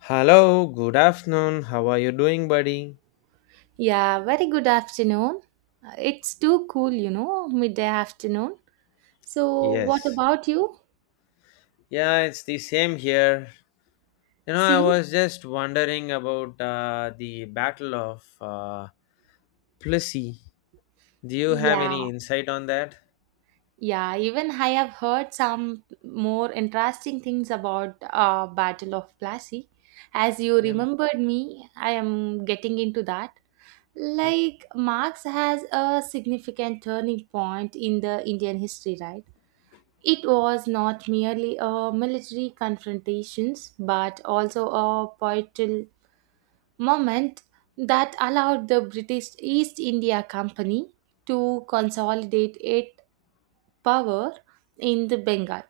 Hello, good afternoon. How are you doing, buddy? Yeah, very good afternoon. It's too cool, you know, midday afternoon. So, what Yes. about you? Yeah, it's the same here. You know, I See? was just wondering about the Battle of Plessy. Do you have Yeah, any insight on that? yeah. Even I have heard some more interesting things about Battle of Plassey. As you Yeah. remembered me, I am getting into that. Hmm. Like Marx has a significant turning point in the Indian history, right? It was not merely a military confrontations, but also a poetical moment that allowed the British East India Company to consolidate its power in the Bengal.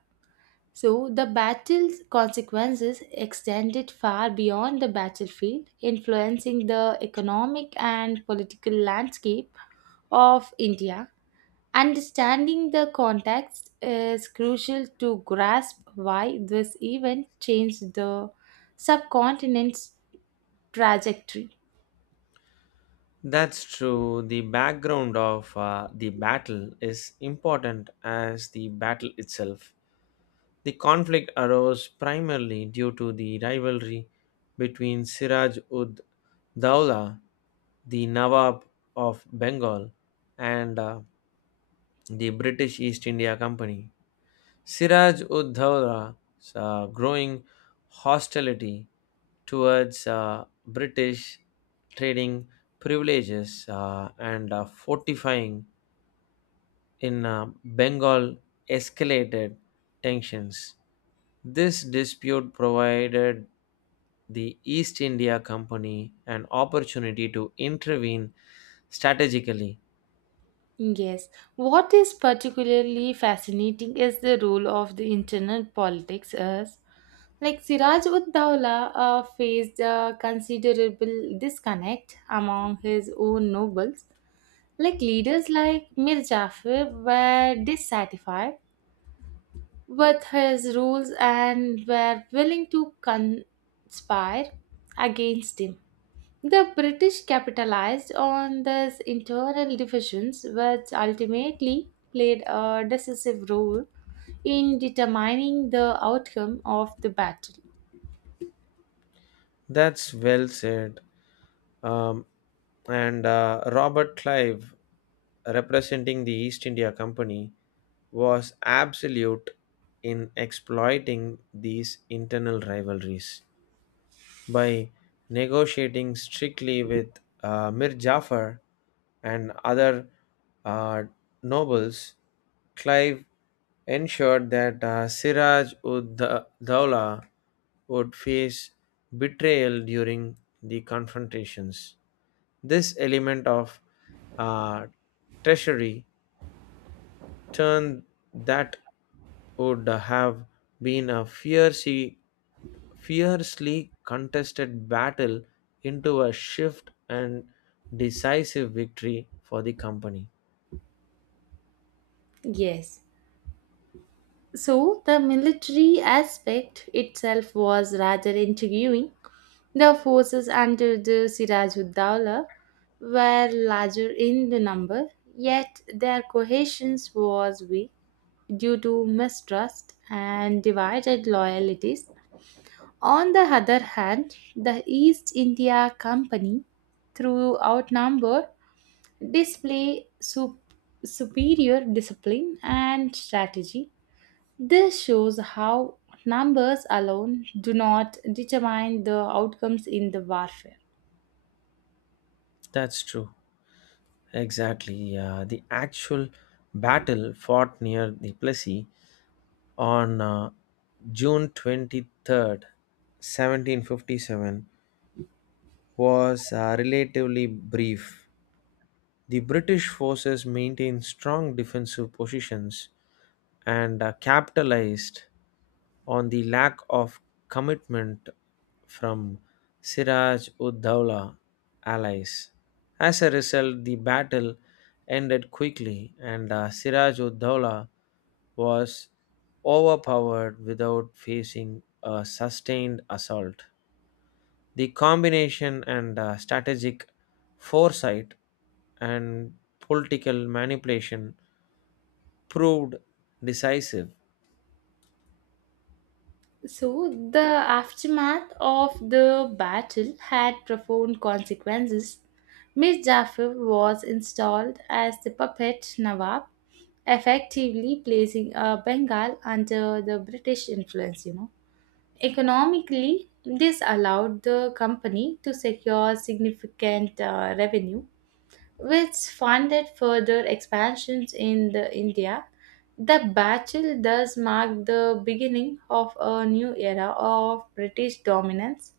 So the battle's consequences extended far beyond the battlefield, influencing the economic and political landscape of India. Understanding the context is crucial to grasp why this event changed the subcontinent's trajectory. That's true. The background of the battle is important as the battle itself. The conflict arose primarily due to the rivalry between Siraj ud Dawla, the Nawab of Bengal, and the British East India Company. Siraj ud Dowla's growing hostility towards British trading privileges and fortifying in Bengal escalated tensions. This dispute provided the East India Company an opportunity to intervene strategically. Yes. What is particularly fascinating is the role of the internal politics as like Siraj ud Dawla faced a considerable disconnect among his own nobles. Like leaders like Mir Jafar were dissatisfied with his rules and were willing to conspire against him. The British capitalized on these internal divisions, which ultimately played a decisive role in determining the outcome of the battle. That's well said. Um, and Robert Clive representing the East India Company, was absolute in exploiting these internal rivalries. By negotiating strictly with Mir Jafar and other uh, nobles, Clive ensured that Siraj ud Dowla would face betrayal during the confrontations. This element of uh, treachery turn that would have been a fiercely contested battle into a shift and decisive victory for the company. Yes. So the military aspect itself was rather intriguing. The forces under the Sirajuddaula were larger in the number, yet their cohesion was weak due to mistrust and divided loyalties. On the other hand, the East India Company, through outnumber, display su- superior discipline and strategy. This shows how numbers alone do not determine the outcomes in the warfare. That's true. Exactly. Yeah. The actual battle fought near the Plessis on June 23rd, 1757, was relatively brief. The British forces maintained strong defensive positions and capitalized on the lack of commitment from Siraj ud Dowla allies. As a result, the battle ended quickly and Siraj ud Daula was overpowered without facing a sustained assault. The combination and strategic foresight and political manipulation proved decisive. So, the aftermath of the battle had profound consequences. Mir Jafar was installed as the puppet Nawab, effectively placing Bengal under the British influence, you know. Economically, this allowed the company to secure significant revenue which funded further expansions in the India. The battle thus marked the beginning of a new era of British dominance,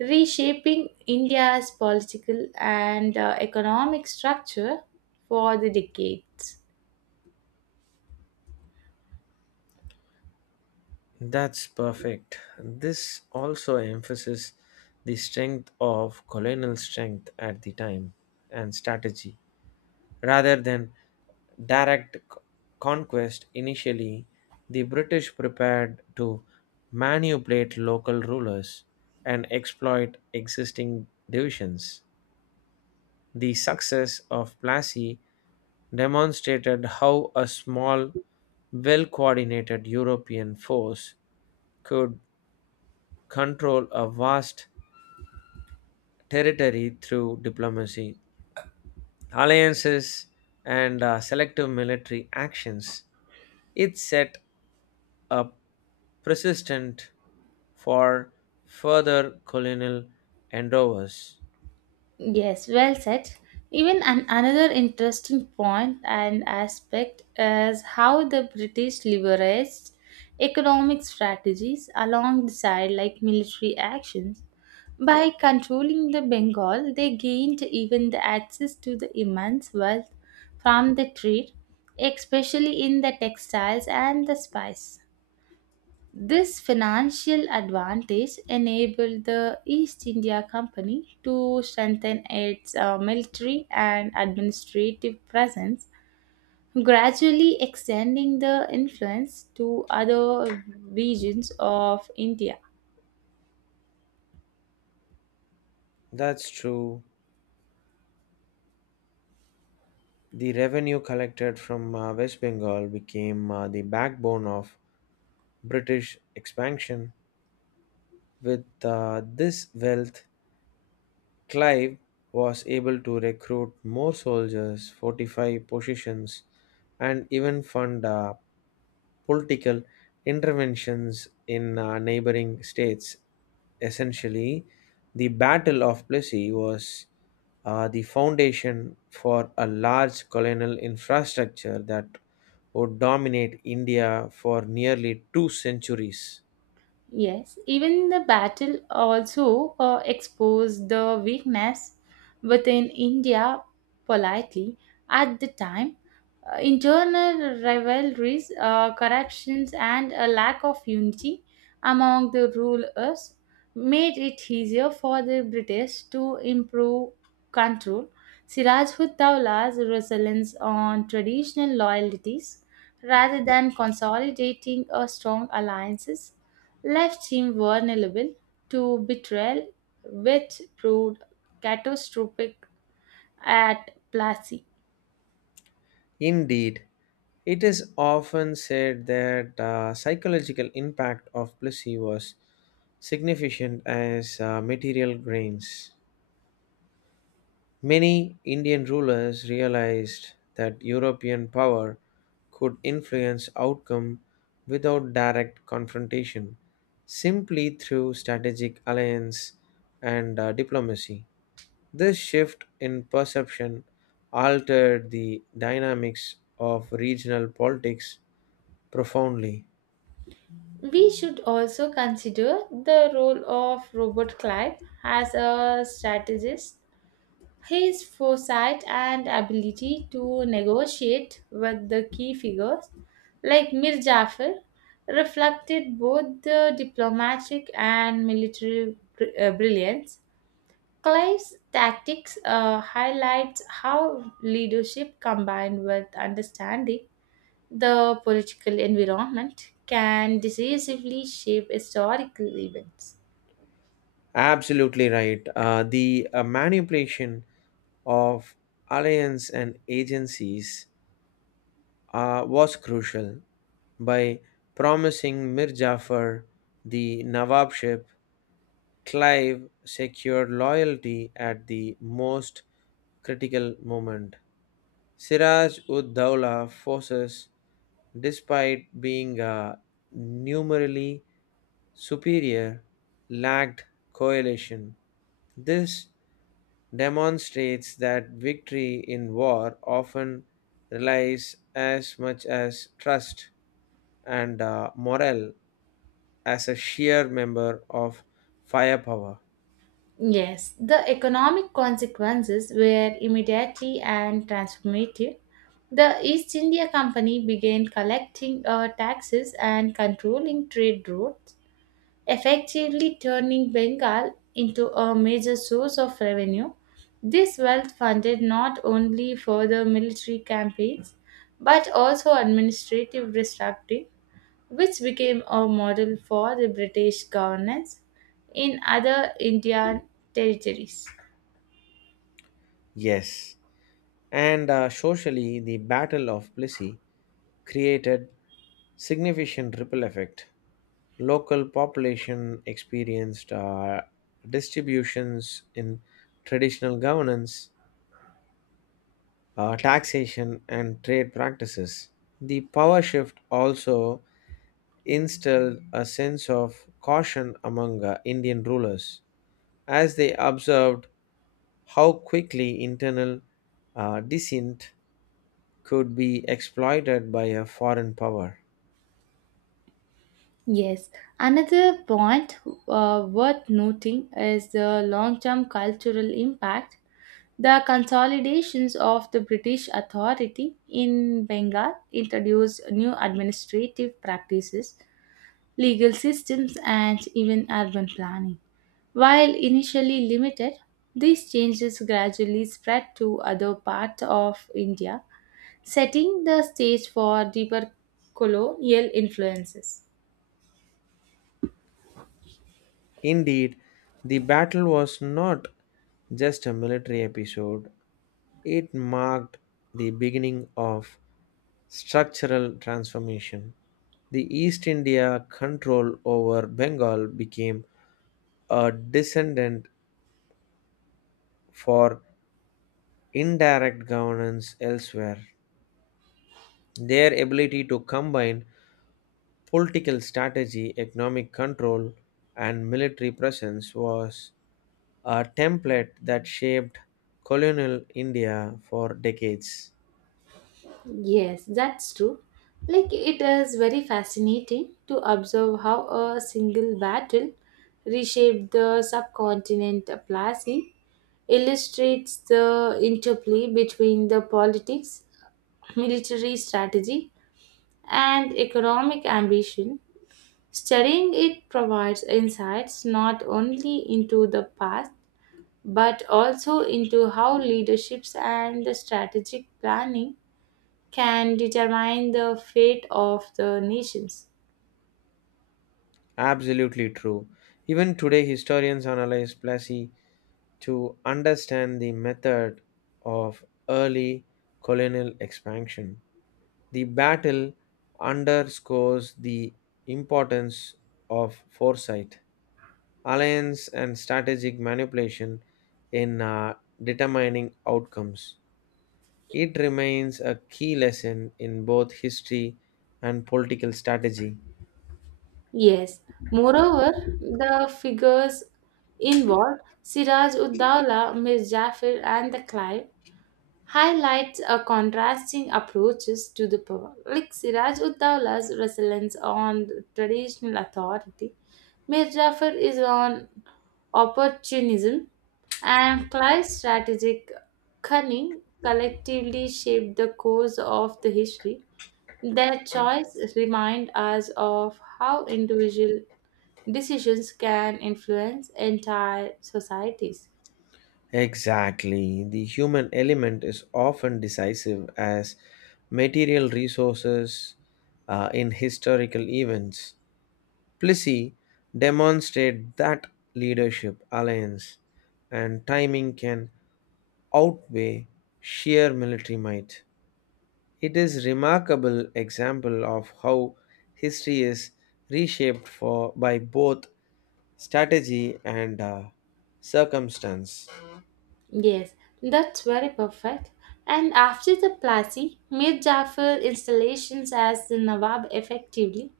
reshaping India's political and economic structure for the decades. That's perfect. This also emphasizes the strength of colonial strength at the time and strategy rather than direct conquest. Initially the British prepared to manipulate local rulers and exploit existing divisions. The success of Plassey demonstrated how a small, well coordinated European force could control a vast territory through diplomacy, alliances, and selective military actions. It set a precedent for further colonial endeavors. Yes, well said. Even another interesting point and aspect is how the British leveraged economic strategies alongside like military actions. By controlling the Bengal, they gained even the access to the immense wealth from the trade, especially in the textiles and the spice. This financial advantage enabled the East India Company to strengthen its military and administrative presence, gradually extending the influence to other regions of India. That's true. The revenue collected from West Bengal became the backbone of British expansion. With this wealth, Clive was able to recruit more soldiers, fortify positions, and even fund political interventions in neighboring states. Essentially, the Battle of Plessy was the foundation for a large colonial infrastructure that would dominate India for nearly two centuries. Yes, even the battle also exposed the weakness within India politely. At the time, internal rivalries, corruptions, and a lack of unity among the rulers made it easier for the British to improve control. Sirajhud Dowla's resilience on traditional loyalties rather than consolidating a strong alliances left him vulnerable to betrayal, which proved catastrophic at Plassey. Indeed, it is often said that the psychological impact of placebos significant as material gains. Many Indian rulers realized that European power could influence outcome without direct confrontation, simply through strategic alliance and diplomacy. This shift in perception altered the dynamics of regional politics profoundly. We should also consider the role of Robert Clive as a strategist. His foresight and ability to negotiate with the key figures like Mir Jafar reflected both the diplomatic and military brilliance. Clive's tactics highlights how leadership combined with understanding the political environment can decisively shape historical events. Absolutely right. The manipulation of alliance and agencies was crucial. By promising Mir Jafar the Nawabship, Clive secured loyalty at the most critical moment. Siraj ud Dowla forces, despite being numerically superior, lacked coalition. This demonstrates that victory in war often relies as much as trust and morale as a sheer member of firepower. Yes, the economic consequences were immediately and transformative. The East India Company began collecting taxes and controlling trade routes effectively turning Bengal into a major source of revenue. This wealth funded not only further military campaigns but also administrative restructuring, which became a model for the British governance in other Indian territories. Yes. And socially, the Battle of Plessy created significant ripple effect. Local population experienced distributions in traditional governance, taxation, and trade practices. The power shift also instilled a sense of caution among Indian rulers as they observed how quickly internal dissent could be exploited by a foreign power. Yes, another point worth noting is the long term cultural impact. The consolidations of the British authority in Bengal introduced new administrative practices, legal systems, and even urban planning. While initially limited, these changes gradually spread to other parts of India, setting the stage for deeper colonial influences. Indeed, the battle was not just a military episode. It marked the beginning of structural transformation. The East India control over Bengal became a descendant for indirect governance elsewhere. Their ability to combine political strategy, economic control, and military presence was a template that shaped colonial India for decades. Yes, that's true. Like, it is very fascinating to observe how a single battle reshaped the subcontinent of Plassey, illustrates the interplay between the politics, military strategy, and economic ambition. Studying it provides insights not only into the past but also into how leaderships and the strategic planning can determine the fate of the nations. Absolutely true. Even today, historians analyze Plassey to understand the method of early colonial expansion. The battle underscores the importance of foresight, alliance, and strategic manipulation in determining outcomes. It remains a key lesson in both history and political strategy. Yes. Moreover, the figures involved, Siraj ud Dawla, Mir Jafar, and the Clive, highlights a contrasting approaches to the power. Like Siraj ud Dawla's resilience on traditional authority, Mir Jafar is on opportunism, and Clive's strategic cunning collectively shaped the course of the history. Their choice remind us of how individual decisions can influence entire societies. Exactly. The human element is often decisive as material resources in historical events. Plessy demonstrate that leadership, alliance, and timing can outweigh sheer military might. It is remarkable example of how history is reshaped for by both strategy and circumstance. Yes, that's very perfect. And after the Plassey, Mir Jafar installations as the Nawab effectively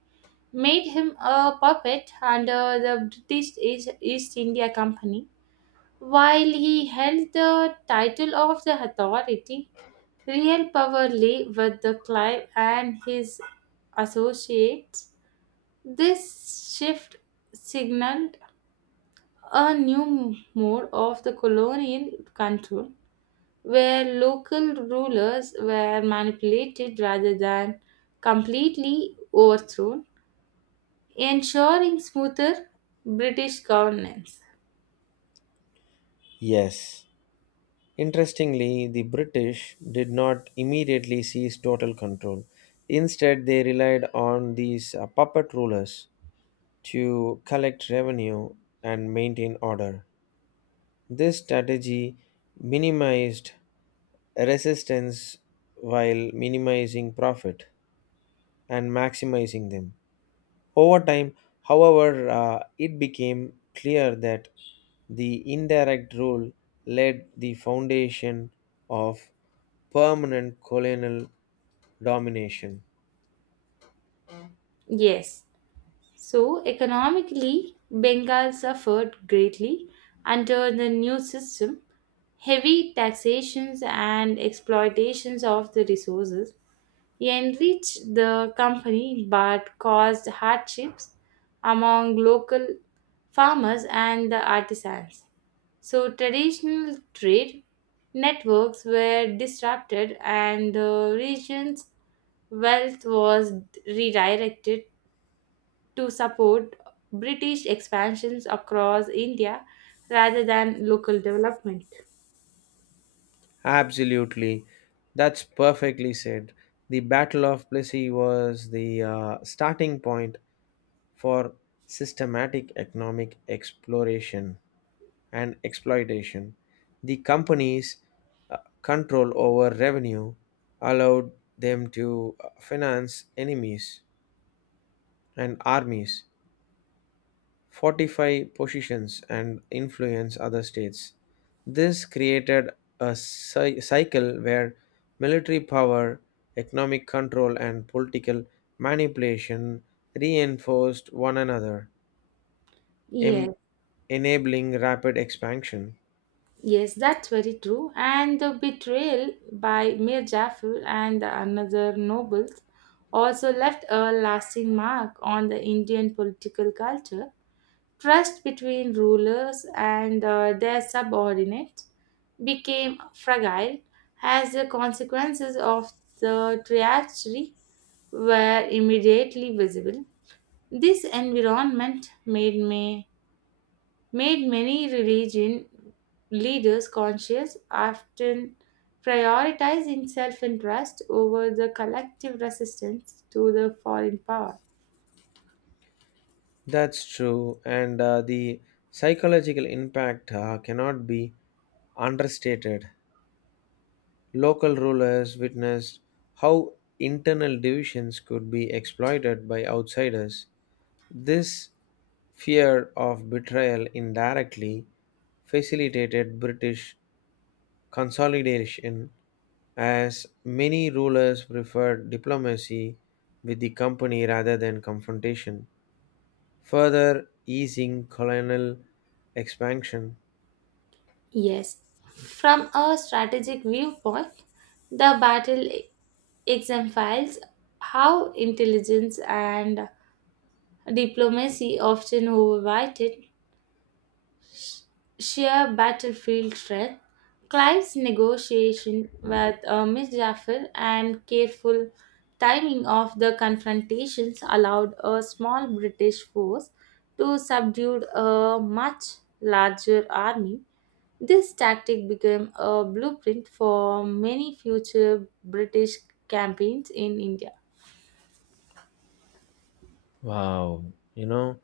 made him a puppet under the East India Company. While he held the title of the authority, real power lay with the Clive and his associates. This shift signaled a new mode of the colonial control where local rulers were manipulated rather than completely overthrown, ensuring smoother British governance. Yes. Interestingly, the British did not immediately seize total control. Instead, they relied on these puppet rulers to collect revenue and maintain order. This strategy minimized resistance while minimizing profit and maximizing them. Over time, however, it became clear that the indirect rule laid the foundation of permanent colonial domination. Yes, so economically, Bengal suffered greatly under the new system. Heavy taxations and exploitations of the resources He enriched the company but caused hardships among local farmers and the artisans. So, traditional trade networks were disrupted and the region's wealth was redirected to support British expansions across India rather than local development. Absolutely. That's perfectly said. The Battle of Plessy was the starting point for systematic economic exploration and exploitation. The companies' control over revenue allowed them to finance enemies and armies fortify positions and influence other states. This created a cycle where military power, economic control, and political manipulation reinforced one another, em- Yes. enabling rapid expansion. Yes, that's very true. And the betrayal by Mir Jafar and the another nobles also left a lasting mark on the Indian political culture. Trust between rulers and their subordinates became fragile as the consequences of the treachery were immediately visible. This environment made me made many religion leaders conscious, often prioritizing self interest over the collective resistance to the foreign power. That's true, and the psychological impact cannot be understated. Local rulers witnessed how internal divisions could be exploited by outsiders. This fear of betrayal indirectly facilitated British consolidation as many rulers preferred diplomacy with the company rather than confrontation, further easing colonial expansion. Yes, from a strategic viewpoint, the battle exemplifies how intelligence and diplomacy often overweighted sheer battlefield strength. Clive's negotiation with Miss Jaffer and careful timing of the confrontations allowed a small British force to subdue a much larger army. This tactic became a blueprint for many future British campaigns in India. Wow, you know,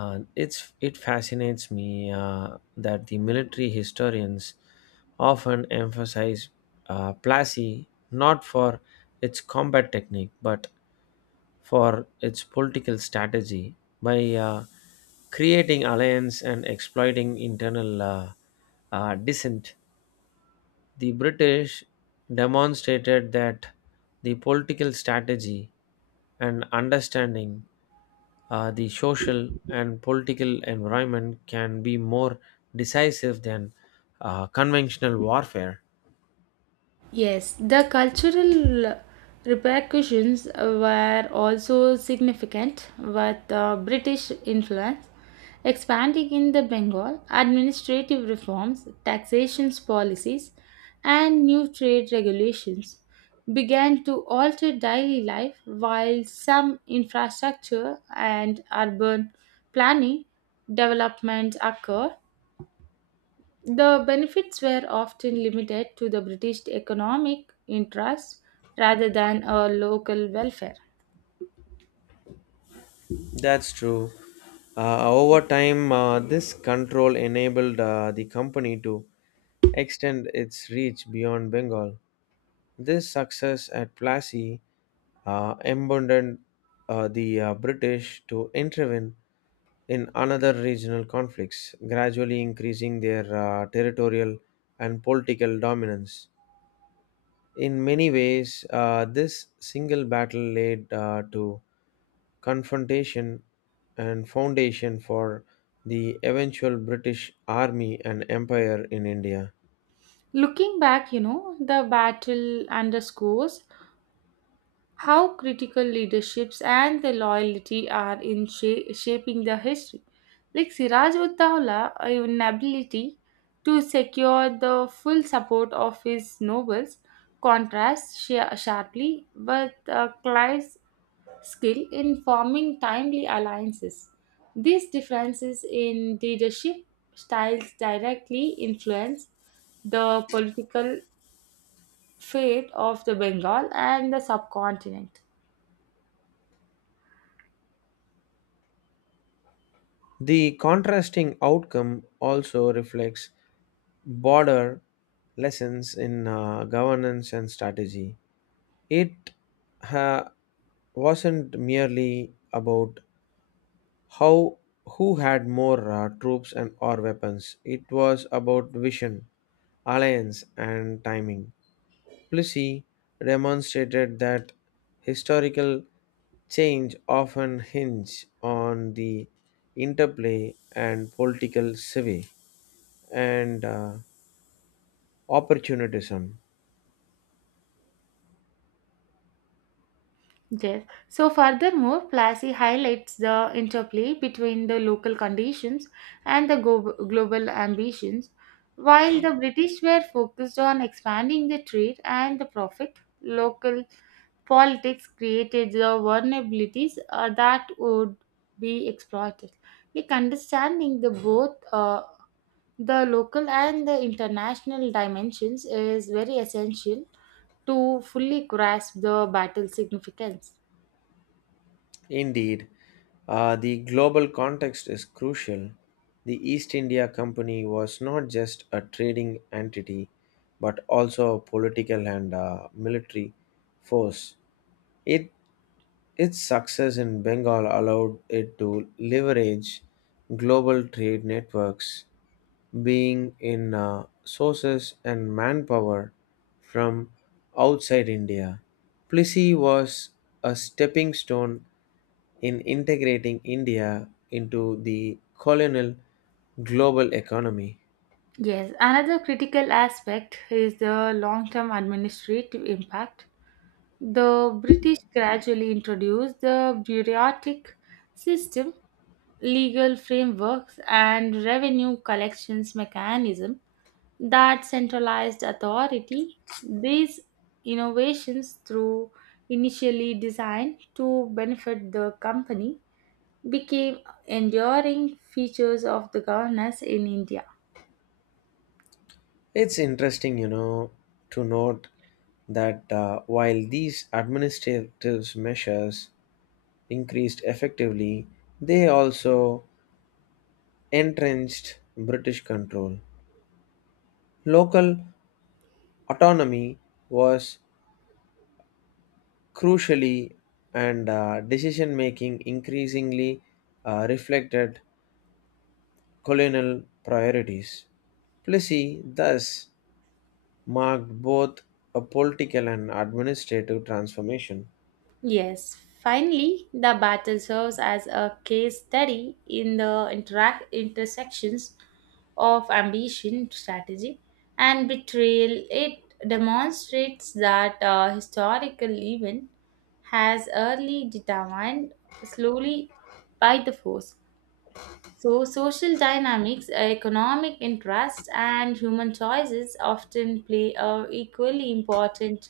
it fascinates me that the military historians often emphasize Plassey not for its combat technique but for its political strategy by creating alliance and exploiting internal dissent. The British demonstrated that the political strategy and understanding the social and political environment can be more decisive than conventional warfare. Yes, the cultural repercussions were also significant with British influence expanding in the Bengal, administrative reforms, taxation policies, and new trade regulations began to alter daily life while some infrastructure and urban planning developments occurred the benefits were often limited to the British economic interests rather than a local welfare. That's true. Over time, this control enabled the company to extend its reach beyond Bengal. This success at Plassey emboldened the British to intervene in another regional conflicts, gradually increasing their territorial and political dominance. In many ways, this single battle laid to confrontation and foundation for the eventual British army and empire in India. Looking back, you know, the battle underscores how critical leaderships and the loyalty are in shaping the history. Like Siraj ud Dowla's inability to secure the full support of his nobles contrasts sharply with Clive's skill in forming timely alliances. These differences in leadership styles directly influence the political fate of the Bengal and the subcontinent. The contrasting outcome also reflects broader lessons in governance and strategy. It ha- wasn't merely about how who had more troops and or weapons. It was about vision, alliance, and timing. Plessy demonstrated that historical change often hinge on the interplay and political civi and opportunism. Yes. So, furthermore, Plassey highlights the interplay between the local conditions and the global ambitions. While the British were focused on expanding the trade and the profit, local politics created the vulnerabilities that would be exploited. Like understanding the both the local and the international dimensions is very essential to fully grasp the battle significance. Indeed, the global context is crucial. The East India Company was not just a trading entity, but also a political and military force. It, its success in Bengal allowed it to leverage global trade networks, being in sources and manpower from outside India. Plissy was a stepping stone in integrating India into the colonial global economy. Yes, another critical aspect is the long term administrative impact. The British gradually introduced the bureaucratic system, legal frameworks, and revenue collections mechanism that centralized authority. These innovations, through initially designed to benefit the company, became enduring features of the governance in India. It's interesting, you know, to note that while these administrative measures increased effectively, they also entrenched British control. Local autonomy was crucially and decision making increasingly reflected colonial priorities. Plessy thus marked both a political and administrative transformation. Yes, finally, the battle serves as a case study in the interact intersections of ambition, strategy, and betrayal. It demonstrates that a historical event has early determined slowly by the force so, social dynamics, economic interests, and human choices often play a equally important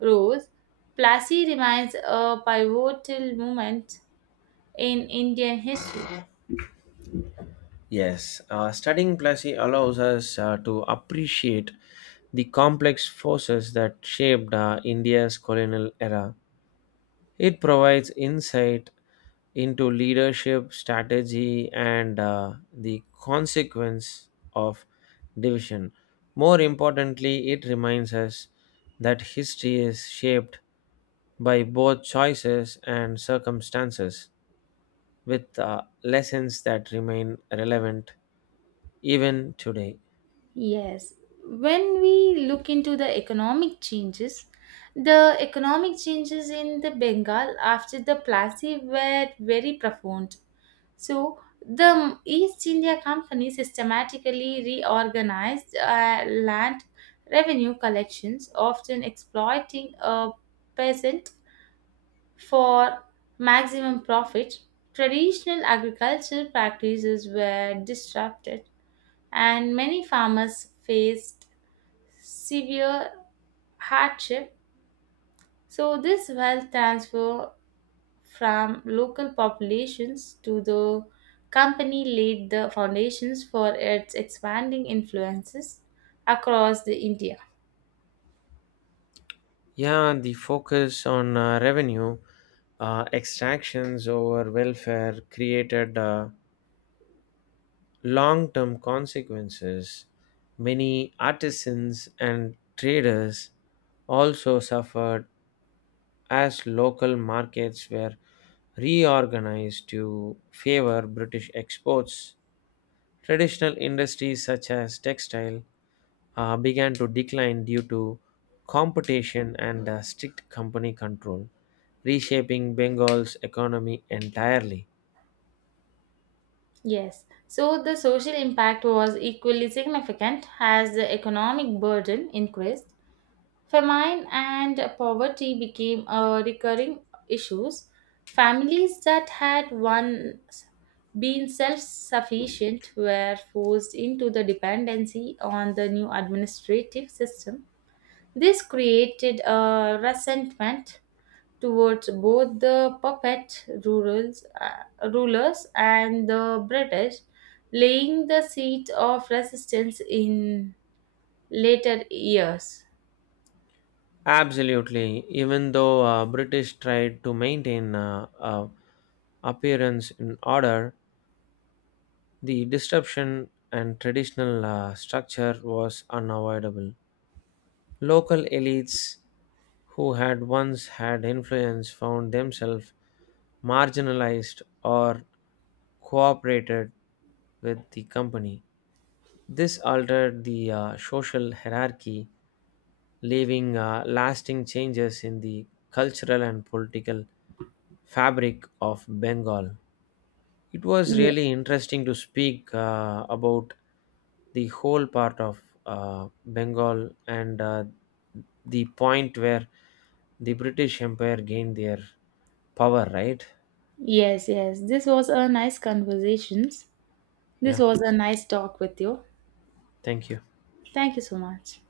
roles. Plassey remains a pivotal moment in Indian history. Yes, studying Plessy allows us to appreciate the complex forces that shaped India's colonial era. It provides insight into leadership, strategy, and the consequence of division. More importantly, it reminds us that history is shaped by both choices and circumstances, with lessons that remain relevant even today. Yes, when we look into the economic changes in the Bengal after the Plassey were very profound. So the East India Company systematically reorganized land revenue collections, often exploiting a peasant for maximum profit. Traditional agricultural practices were disrupted, and many farmers faced severe hardship. So, this wealth transfer from local populations to the company laid the foundations for its expanding influences across the India. Yeah, the focus on revenue extractions over welfare created long term consequences. Many artisans and traders also suffered as local markets were reorganized to favor British exports. Traditional industries such as textile began to decline due to competition and strict company control, reshaping Bengal's economy entirely. Yes. So the social impact was equally significant as the economic burden increased. Famine and poverty became a recurring issues. Families that had once been self-sufficient were forced into the dependency on the new administrative system. This created a resentment towards both the puppet rurals, rulers and the British, laying the seeds of resistance in later years. Absolutely, even though British tried to maintain appearance in order, the disruption and traditional structure was unavoidable. Local elites who had once had influence found themselves marginalized or cooperated with the company. This altered the social hierarchy, leaving lasting changes in the cultural and political fabric of Bengal. It was Ye- really interesting to speak about the whole part of Bengal and the point where the British Empire gained their power, right? Yes, yes. This was a nice conversations. This Yeah, was a nice talk with you. thank you. Thank you so much.